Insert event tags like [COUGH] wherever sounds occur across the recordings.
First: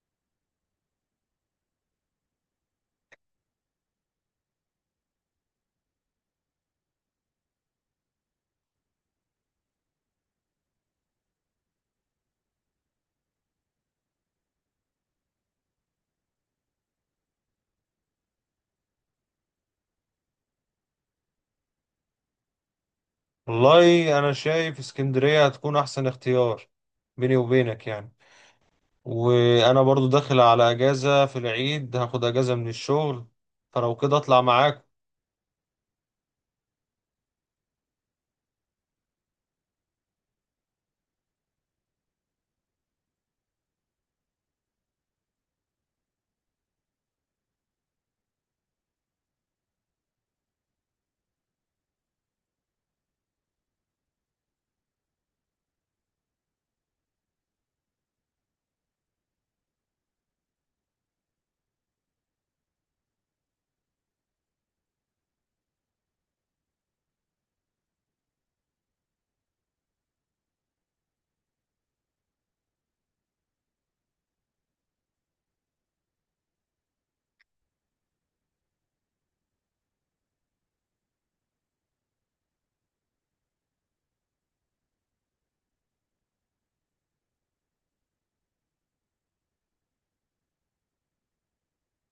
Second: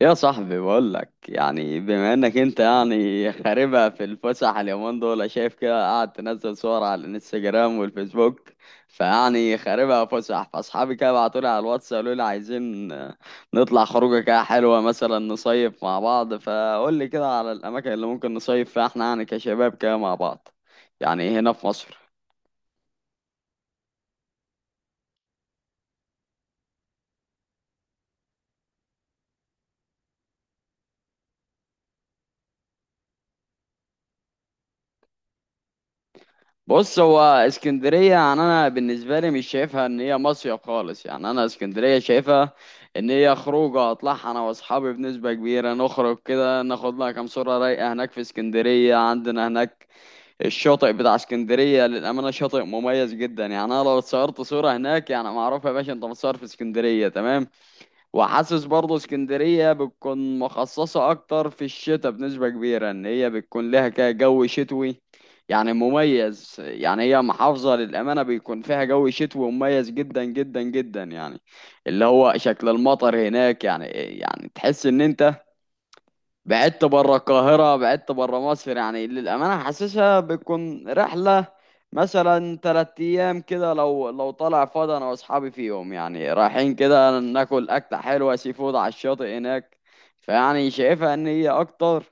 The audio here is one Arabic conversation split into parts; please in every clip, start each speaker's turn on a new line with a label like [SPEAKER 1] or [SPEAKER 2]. [SPEAKER 1] يا صاحبي، بقول لك يعني بما انك انت يعني خاربها في الفسح اليومين دول، شايف كده؟ قاعد تنزل صور على الانستجرام والفيسبوك. فيعني خاربها فسح، فاصحابي كده بعتوا لي على الواتس قالوا لي عايزين نطلع خروجه كده حلوه، مثلا نصيف مع بعض. فقول لي كده على الاماكن اللي ممكن نصيف فيها احنا يعني كشباب كده مع بعض، يعني هنا في مصر.
[SPEAKER 2] والله انا شايف اسكندرية هتكون احسن اختيار، بيني وبينك يعني. وانا برضو داخل على اجازة في العيد، هاخد اجازة من الشغل فلو كده اطلع معاك.
[SPEAKER 1] بص، هو اسكندرية يعني أنا بالنسبة لي مش شايفها إن هي مصيف خالص. يعني أنا اسكندرية شايفها إن هي خروجة أطلعها أنا وأصحابي بنسبة كبيرة، نخرج كده ناخد لها كام صورة رايقة هناك في اسكندرية. عندنا هناك الشاطئ بتاع اسكندرية للأمانة شاطئ مميز جدا. يعني أنا لو اتصورت صورة هناك يعني معروف يا باشا، أنت متصور في اسكندرية، تمام. وحاسس برضه اسكندرية بتكون مخصصة أكتر في الشتاء بنسبة كبيرة، إن هي بتكون لها كده جو شتوي يعني مميز. يعني هي محافظة للأمانة بيكون فيها جو شتوي مميز جدا جدا جدا، يعني اللي هو شكل المطر هناك يعني إيه، يعني تحس إن أنت بعدت بره القاهرة، بعدت بره مصر. يعني للأمانة حاسسها بتكون رحلة مثلا 3 أيام كده، لو طالع فاضي أنا وأصحابي فيهم، يعني رايحين كده ناكل أكلة حلوة سي فود على الشاطئ هناك. فيعني شايفها إن هي أكتر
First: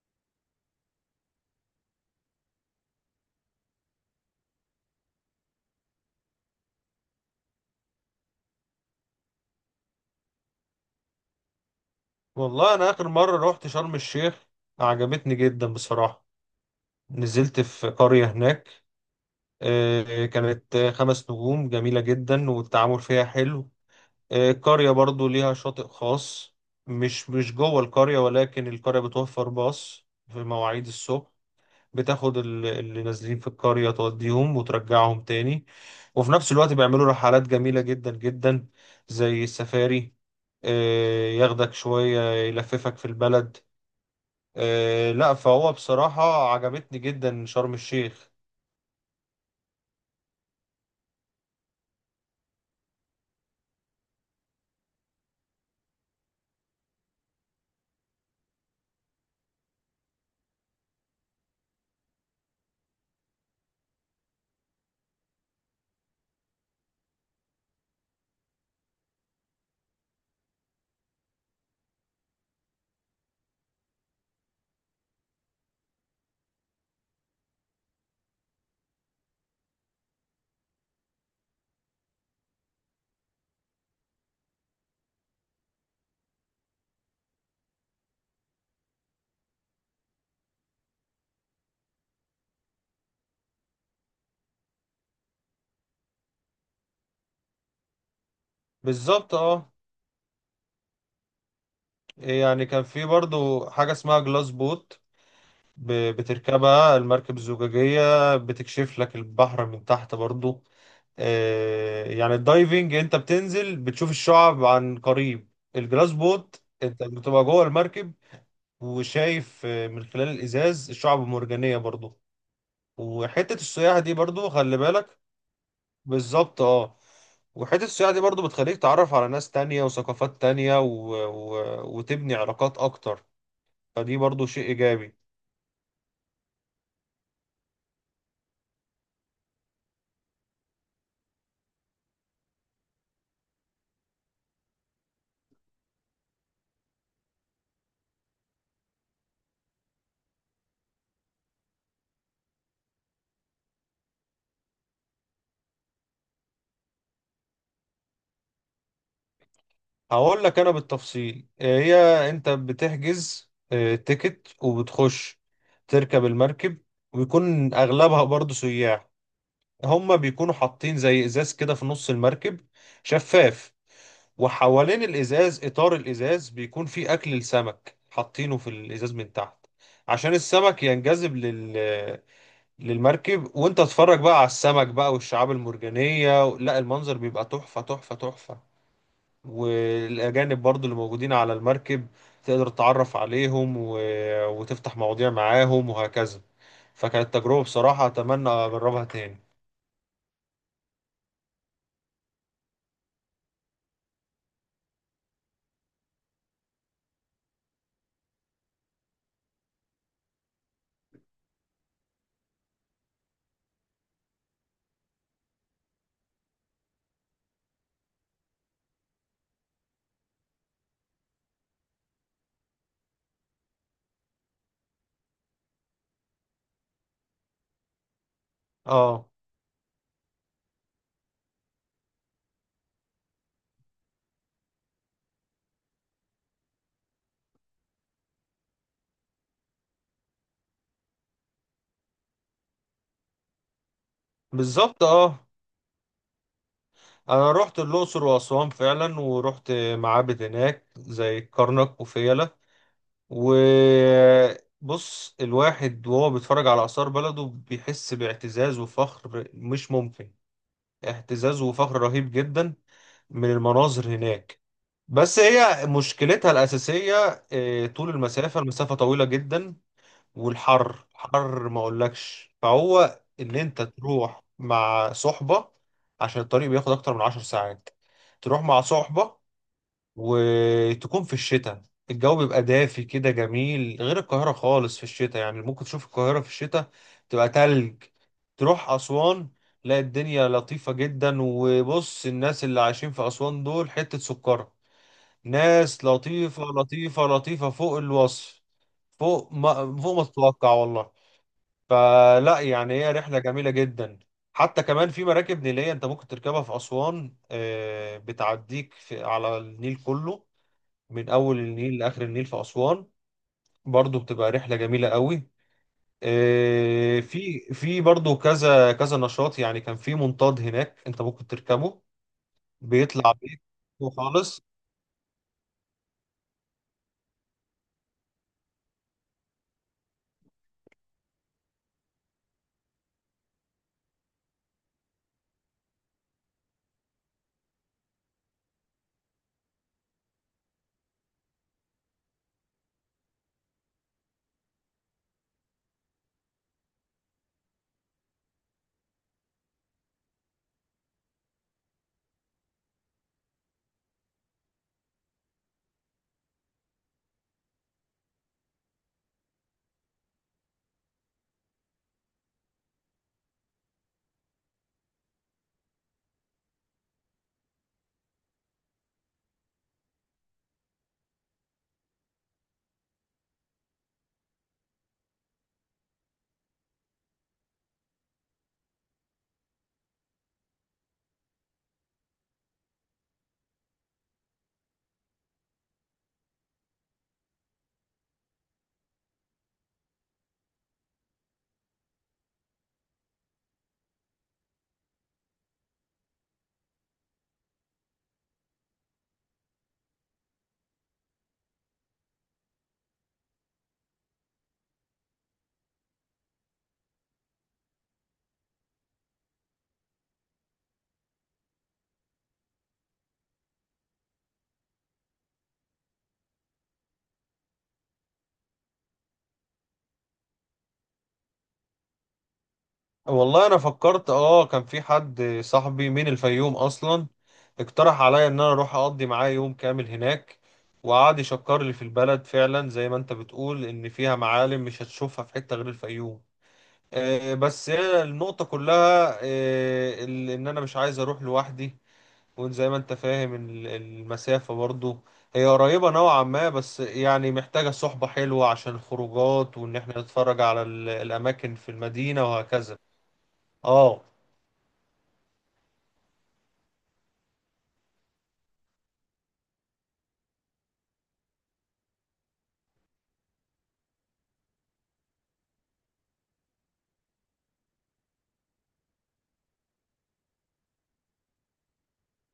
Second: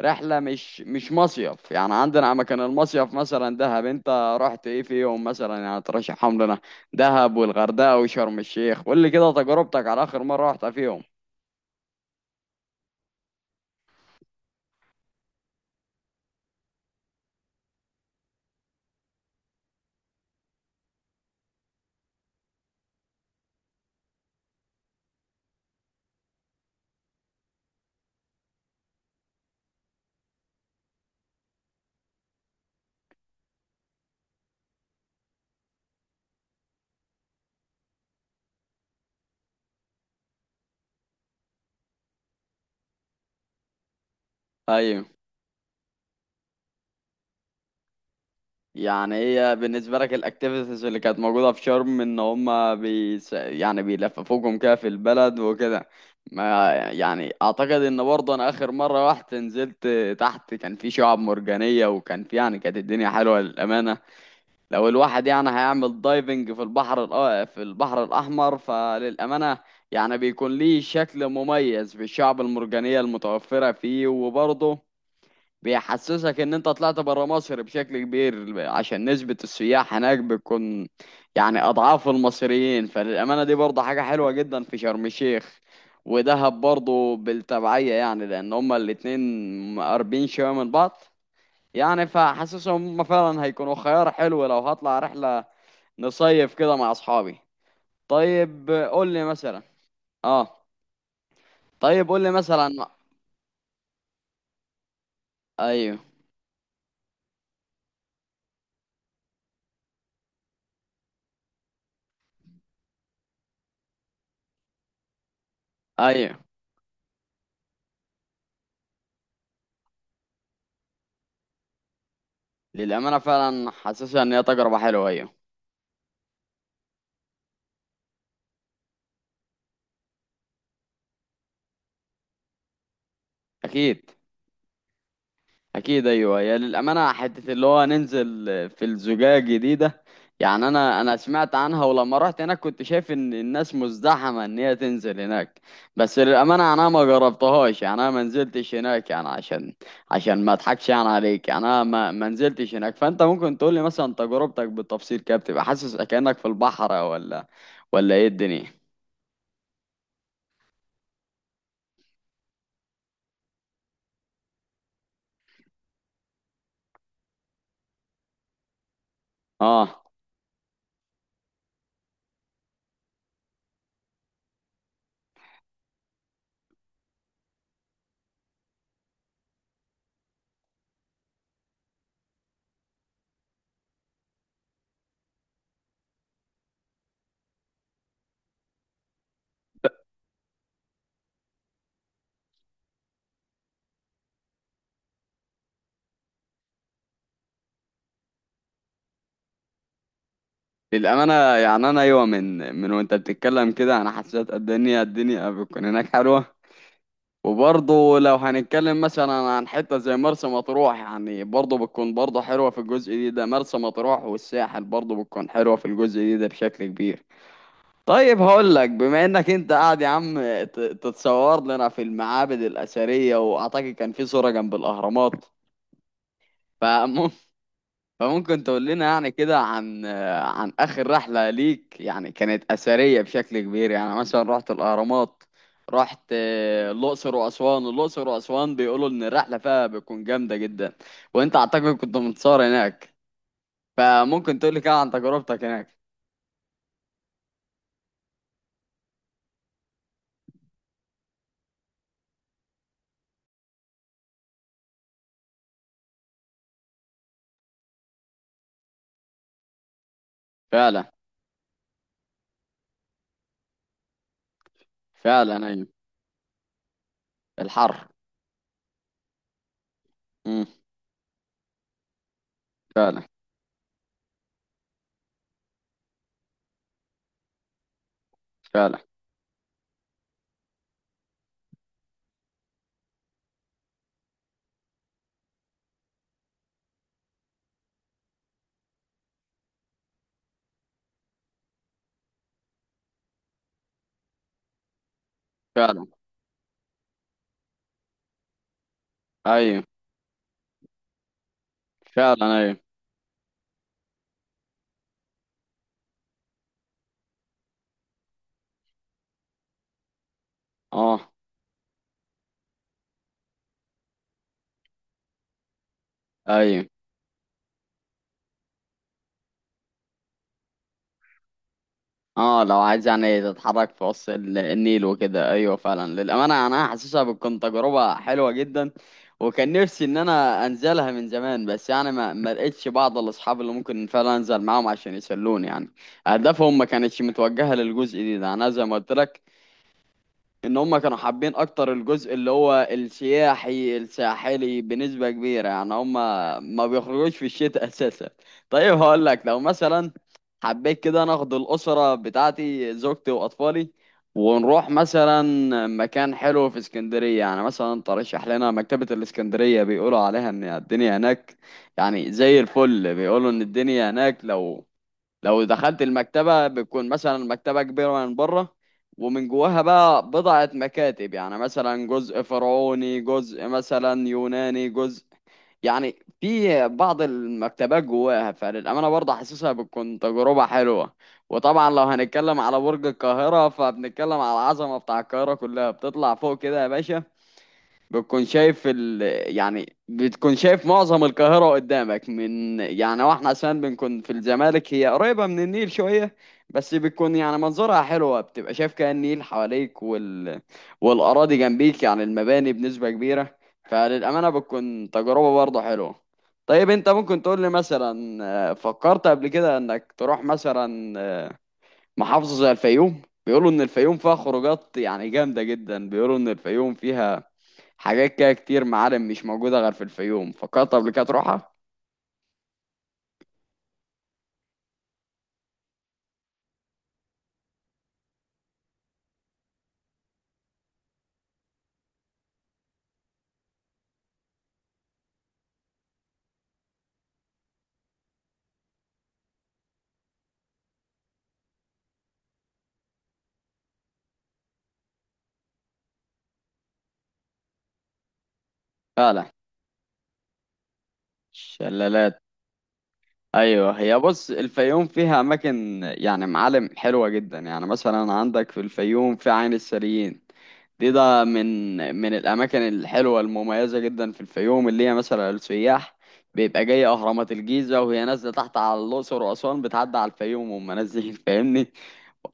[SPEAKER 1] رحلة، مش مصيف. يعني عندنا مكان المصيف مثلا دهب، أنت رحت إيه فيهم مثلا؟ يعني ترشحهم لنا. دهب والغردقة وشرم الشيخ، قول لي كده تجربتك على آخر مرة رحت فيهم.
[SPEAKER 2] والله انا اخر مرة رحت شرم الشيخ، عجبتني جدا بصراحة. نزلت في قرية هناك، كانت 5 نجوم جميلة جدا، والتعامل فيها حلو. القرية برضو ليها شاطئ خاص، مش جوه القرية، ولكن القرية بتوفر باص في مواعيد الصبح بتاخد اللي نازلين في القرية، توديهم وترجعهم تاني. وفي نفس الوقت بيعملوا رحلات جميلة جدا جدا، زي السفاري. ياخدك شوية يلففك في البلد.
[SPEAKER 1] أيوه.
[SPEAKER 2] لا فهو بصراحة عجبتني جدا شرم الشيخ.
[SPEAKER 1] يعني هي بالنسبة لك الأكتيفيتيز اللي كانت موجودة في شرم، إن هما يعني بيلففوكم كده في البلد وكده. ما يعني، أعتقد إن برضه أنا آخر مرة رحت نزلت تحت، كان في شعاب مرجانية، وكان في يعني كانت الدنيا حلوة للأمانة. لو الواحد يعني هيعمل دايفنج في البحر في البحر الأحمر، فللأمانة يعني بيكون ليه شكل مميز بالشعب المرجانية المتوفرة فيه. وبرضه بيحسسك ان انت طلعت برا مصر بشكل كبير، عشان نسبة السياح هناك بتكون يعني اضعاف المصريين. فللامانة دي برضه حاجة حلوة جدا في شرم الشيخ، ودهب برضه بالتبعية يعني، لان هما الاتنين قريبين شوية من بعض. يعني فحاسسهم هما فعلا هيكونوا خيار حلو لو هطلع رحلة نصيف كده مع اصحابي. طيب قول لي
[SPEAKER 2] بالظبط
[SPEAKER 1] مثلا.
[SPEAKER 2] اه.
[SPEAKER 1] اه. طيب قول لي
[SPEAKER 2] يعني كان
[SPEAKER 1] مثلا.
[SPEAKER 2] في برضو حاجة اسمها جلاس بوت،
[SPEAKER 1] ايوه.
[SPEAKER 2] بتركبها المركب الزجاجية، بتكشف لك البحر من تحت برضو. يعني الدايفنج انت بتنزل بتشوف الشعب عن قريب، الجلاس
[SPEAKER 1] ايوه.
[SPEAKER 2] بوت انت بتبقى جوه المركب وشايف، من خلال الازاز الشعب المرجانية برضو.
[SPEAKER 1] للامانة
[SPEAKER 2] وحتة
[SPEAKER 1] فعلا
[SPEAKER 2] السياحة دي
[SPEAKER 1] حاسسها ان هي
[SPEAKER 2] برضو خلي
[SPEAKER 1] تجربة حلوة،
[SPEAKER 2] بالك.
[SPEAKER 1] ايوه.
[SPEAKER 2] بالظبط اه. وحتة السياحة دي برضو بتخليك تعرف على ناس تانية وثقافات تانية وتبني علاقات اكتر،
[SPEAKER 1] اكيد.
[SPEAKER 2] فدي برضو شيء ايجابي.
[SPEAKER 1] اكيد، ايوه. يا للامانه، حته اللي هو ننزل في الزجاجه دي ده. يعني انا سمعت عنها، ولما رحت هناك كنت شايف ان الناس مزدحمه ان هي تنزل هناك. بس للامانه انا ما جربتهاش، يعني انا ما نزلتش هناك، يعني عشان ما اضحكش يعني عليك. يعني انا ما نزلتش هناك. فانت ممكن تقول لي مثلا تجربتك بالتفصيل كده؟ بتبقى حاسس كانك في البحر، ولا ايه الدنيا؟
[SPEAKER 2] هقول لك انا بالتفصيل. هي انت بتحجز تيكت وبتخش تركب المركب، ويكون اغلبها برضو سياح.
[SPEAKER 1] اه.
[SPEAKER 2] هما بيكونوا حاطين زي ازاز كده في نص المركب، شفاف، وحوالين الازاز اطار الازاز بيكون فيه اكل السمك، حاطينه في الازاز من تحت عشان السمك ينجذب للمركب، وانت تتفرج بقى على السمك بقى والشعاب المرجانية. لا المنظر بيبقى تحفة تحفة تحفة. والأجانب برضو اللي موجودين على المركب تقدر تتعرف عليهم و... وتفتح مواضيع معاهم وهكذا. فكانت تجربة بصراحة أتمنى أجربها تاني.
[SPEAKER 1] للأمانة، يعني أنا أيوة، من وأنت بتتكلم كده أنا حسيت قد إن هي الدنيا بتكون هناك حلوة. وبرضه لو هنتكلم مثلا عن حتة زي مرسى مطروح، يعني برضه بتكون برضه حلوة في الجزء دي ده، مرسى مطروح والساحل برضه بتكون حلوة في الجزء دي ده بشكل كبير. طيب هقول لك، بما انك انت قاعد يا عم تتصور لنا في المعابد الأثرية، واعتقد كان في صورة جنب الأهرامات. فممكن فممكن تقول لنا
[SPEAKER 2] اه.
[SPEAKER 1] يعني كده عن آخر رحلة ليك. يعني كانت أثرية بشكل كبير يعني، مثلا رحت الأهرامات، رحت الأقصر وأسوان. الأقصر وأسوان بيقولوا إن الرحلة فيها بتكون جامدة جدا، وأنت أعتقد كنت متصور هناك. فممكن تقول لي كده
[SPEAKER 2] بالظبط
[SPEAKER 1] عن
[SPEAKER 2] اه.
[SPEAKER 1] تجربتك هناك.
[SPEAKER 2] أنا رحت الأقصر وأسوان فعلا، ورحت معابد هناك زي كرنك وفيلة. وبص الواحد وهو بيتفرج على آثار بلده بيحس باعتزاز وفخر مش ممكن،
[SPEAKER 1] فعلا.
[SPEAKER 2] اعتزاز وفخر رهيب جدا من المناظر هناك. بس
[SPEAKER 1] فعلا
[SPEAKER 2] هي
[SPEAKER 1] أيوه.
[SPEAKER 2] مشكلتها الأساسية
[SPEAKER 1] الحر.
[SPEAKER 2] طول المسافة، المسافة طويلة جدا،
[SPEAKER 1] امم
[SPEAKER 2] والحر حر ما أقولكش. فهو
[SPEAKER 1] فعلا.
[SPEAKER 2] إن أنت تروح مع صحبة، عشان الطريق بياخد أكتر من 10 ساعات. تروح مع
[SPEAKER 1] فعلا.
[SPEAKER 2] صحبة وتكون في الشتاء، الجو بيبقى دافي كده جميل غير القاهرة خالص. في الشتاء يعني ممكن تشوف القاهرة في الشتاء تبقى تلج، تروح أسوان لا الدنيا لطيفة جدا. وبص الناس اللي عايشين في أسوان دول حتة سكر، ناس
[SPEAKER 1] فعلا
[SPEAKER 2] لطيفة لطيفة لطيفة فوق الوصف، فوق
[SPEAKER 1] أيوه.
[SPEAKER 2] ما فوق ما تتوقع والله.
[SPEAKER 1] فعلا
[SPEAKER 2] فلا
[SPEAKER 1] أيوه.
[SPEAKER 2] يعني هي رحلة جميلة جدا. حتى كمان في مراكب نيلية انت ممكن تركبها في أسوان، بتعديك في على النيل كله،
[SPEAKER 1] أه.
[SPEAKER 2] من أول النيل لآخر النيل في أسوان، برضو بتبقى رحلة جميلة قوي.
[SPEAKER 1] أيوه.
[SPEAKER 2] في برضو كذا كذا نشاط. يعني كان في منطاد هناك انت ممكن تركبه،
[SPEAKER 1] اه، لو عايز
[SPEAKER 2] بيطلع
[SPEAKER 1] يعني
[SPEAKER 2] بيك
[SPEAKER 1] تتحرك في وسط
[SPEAKER 2] خالص.
[SPEAKER 1] النيل وكده، ايوه فعلا للامانه يعني انا حاسسها بتكون تجربه حلوه جدا. وكان نفسي ان انا انزلها من زمان، بس يعني ما لقيتش بعض الاصحاب اللي ممكن فعلا انزل معاهم عشان يسلوني يعني. اهدافهم ما كانتش متوجهه للجزء دي ده، انا زي ما قلت لك ان هم كانوا حابين اكتر الجزء اللي هو السياحي الساحلي بنسبة كبيرة. يعني هم ما بيخرجوش في الشتاء [LAUGHS] اساسا. طيب هقول لك، لو مثلا حبيت كده ناخد الاسرة بتاعتي زوجتي واطفالي ونروح مثلا مكان حلو في اسكندرية. يعني مثلا ترشح لنا مكتبة الاسكندرية، بيقولوا عليها ان الدنيا هناك يعني زي الفل. بيقولوا ان الدنيا هناك، لو دخلت المكتبة بتكون مثلا المكتبة كبيرة من بره، ومن جواها بقى بضعة مكاتب، يعني مثلا جزء فرعوني، جزء مثلا يوناني، جزء يعني في بعض المكتبات جواها. فللأمانة برضه حاسسها بتكون تجربة حلوة. وطبعا لو هنتكلم على برج القاهرة فبنتكلم على العظمة بتاع القاهرة كلها، بتطلع فوق كده يا باشا، بتكون شايف يعني بتكون شايف معظم القاهرة قدامك. من يعني، واحنا عشان بنكون في الزمالك هي قريبة من النيل شوية، بس بتكون يعني منظرها حلوة، بتبقى شايف كأن النيل حواليك والأراضي جنبيك، يعني المباني بنسبة كبيرة. فللأمانة بتكون تجربة برضه حلوة. طيب انت ممكن تقول لي مثلا، فكرت قبل كده انك تروح مثلا محافظة زي الفيوم؟ بيقولوا ان الفيوم فيها خروجات يعني جامدة جدا، بيقولوا ان الفيوم فيها حاجات كده كتير، معالم مش موجودة غير في الفيوم. فكرت قبل كده تروحها؟
[SPEAKER 2] والله انا فكرت اه، كان في حد صاحبي من الفيوم اصلا، اقترح عليا ان انا اروح اقضي معاه يوم كامل هناك، وقعد يشكر لي في البلد، فعلا زي ما انت بتقول ان فيها معالم مش هتشوفها في حتة غير الفيوم. بس هي النقطة كلها، ان انا مش عايز اروح لوحدي، وان زي ما انت فاهم المسافة برضو هي قريبة نوعا ما، بس يعني محتاجة صحبة حلوة عشان
[SPEAKER 1] فعلا.
[SPEAKER 2] الخروجات، وان احنا نتفرج على الاماكن في
[SPEAKER 1] شلالات.
[SPEAKER 2] المدينة وهكذا.
[SPEAKER 1] ايوه، هي
[SPEAKER 2] اه.
[SPEAKER 1] بص الفيوم فيها اماكن يعني معالم حلوة جدا. يعني مثلا عندك في الفيوم في عين السريين. دي ده من الاماكن الحلوه المميزه جدا في الفيوم، اللي هي مثلا السياح بيبقى جاي اهرامات الجيزه وهي نازله تحت على الاقصر واسوان، بتعدي على الفيوم وهم نازلين [LAUGHS] فاهمني.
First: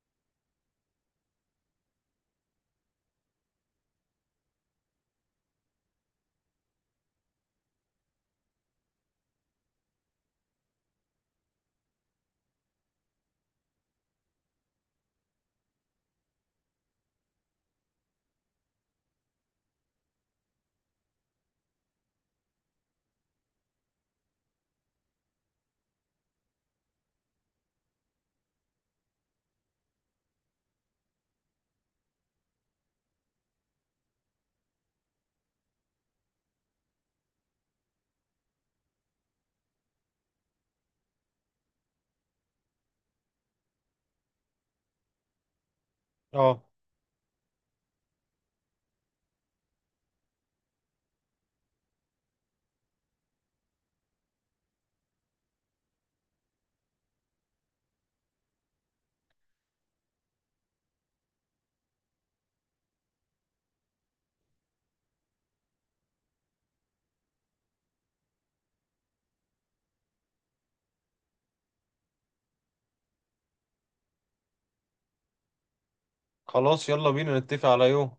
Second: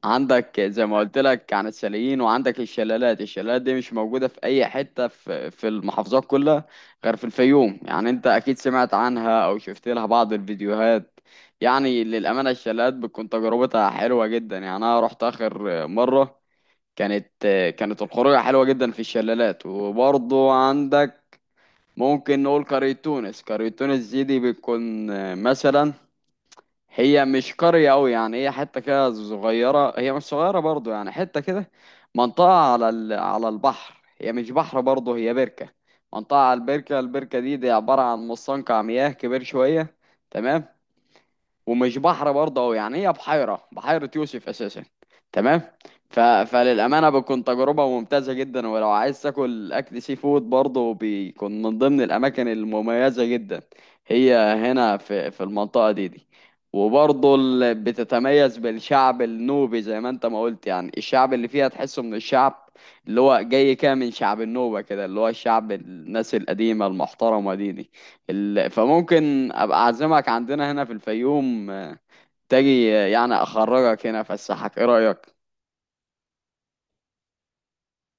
[SPEAKER 1] عندك زي ما قلت لك عن الشاليين، وعندك الشلالات. الشلالات دي مش موجودة في أي حتة في المحافظات كلها غير في الفيوم. يعني أنت أكيد سمعت عنها أو شفت لها بعض الفيديوهات. يعني للأمانة الشلالات بتكون تجربتها حلوة جدا. يعني أنا رحت آخر مرة، كانت كانت الخروجة حلوة جدا في الشلالات. وبرضه عندك، ممكن نقول قرية تونس. قرية تونس دي بتكون مثلا، هي مش قرية أوي يعني، هي حتة كده صغيرة، هي مش صغيرة برضو يعني، حتة كده منطقة على على البحر. هي مش بحر برضو، هي بركة. منطقة على البركة. البركة دي عبارة عن مستنقع مياه كبير شوية. تمام. ومش بحر برضه أوي، يعني هي بحيرة، بحيرة يوسف أساسا. تمام.
[SPEAKER 2] اه.
[SPEAKER 1] فللأمانة بتكون تجربة ممتازة جدا، ولو عايز تاكل أكل سي فود برضه بيكون من ضمن الأماكن المميزة جدا هي هنا في المنطقة دي. وبرضه بتتميز بالشعب النوبي زي ما انت ما قلت. يعني الشعب اللي فيها تحسه من الشعب اللي هو جاي كده من شعب النوبة كده، اللي هو الشعب الناس القديمة المحترمة دي. فممكن ابقى اعزمك عندنا هنا في الفيوم، تجي يعني اخرجك هنا افسحك. ايه رايك؟
[SPEAKER 2] خلاص يلا بينا نتفق على يوم.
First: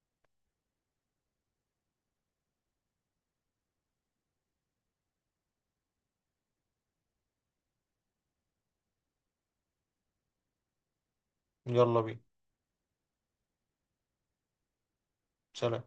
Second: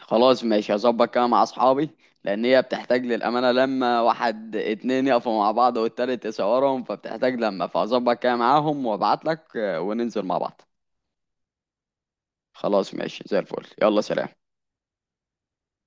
[SPEAKER 1] خلاص ماشي، هظبط كده مع اصحابي. لان هي بتحتاج للامانه لما واحد اتنين يقفوا مع بعض والتالت يصورهم، فبتحتاج لما، فهظبط كده معاهم وابعت لك، وننزل مع بعض.
[SPEAKER 2] يلا بينا.
[SPEAKER 1] خلاص ماشي، زي الفل. يلا سلام.
[SPEAKER 2] سلام.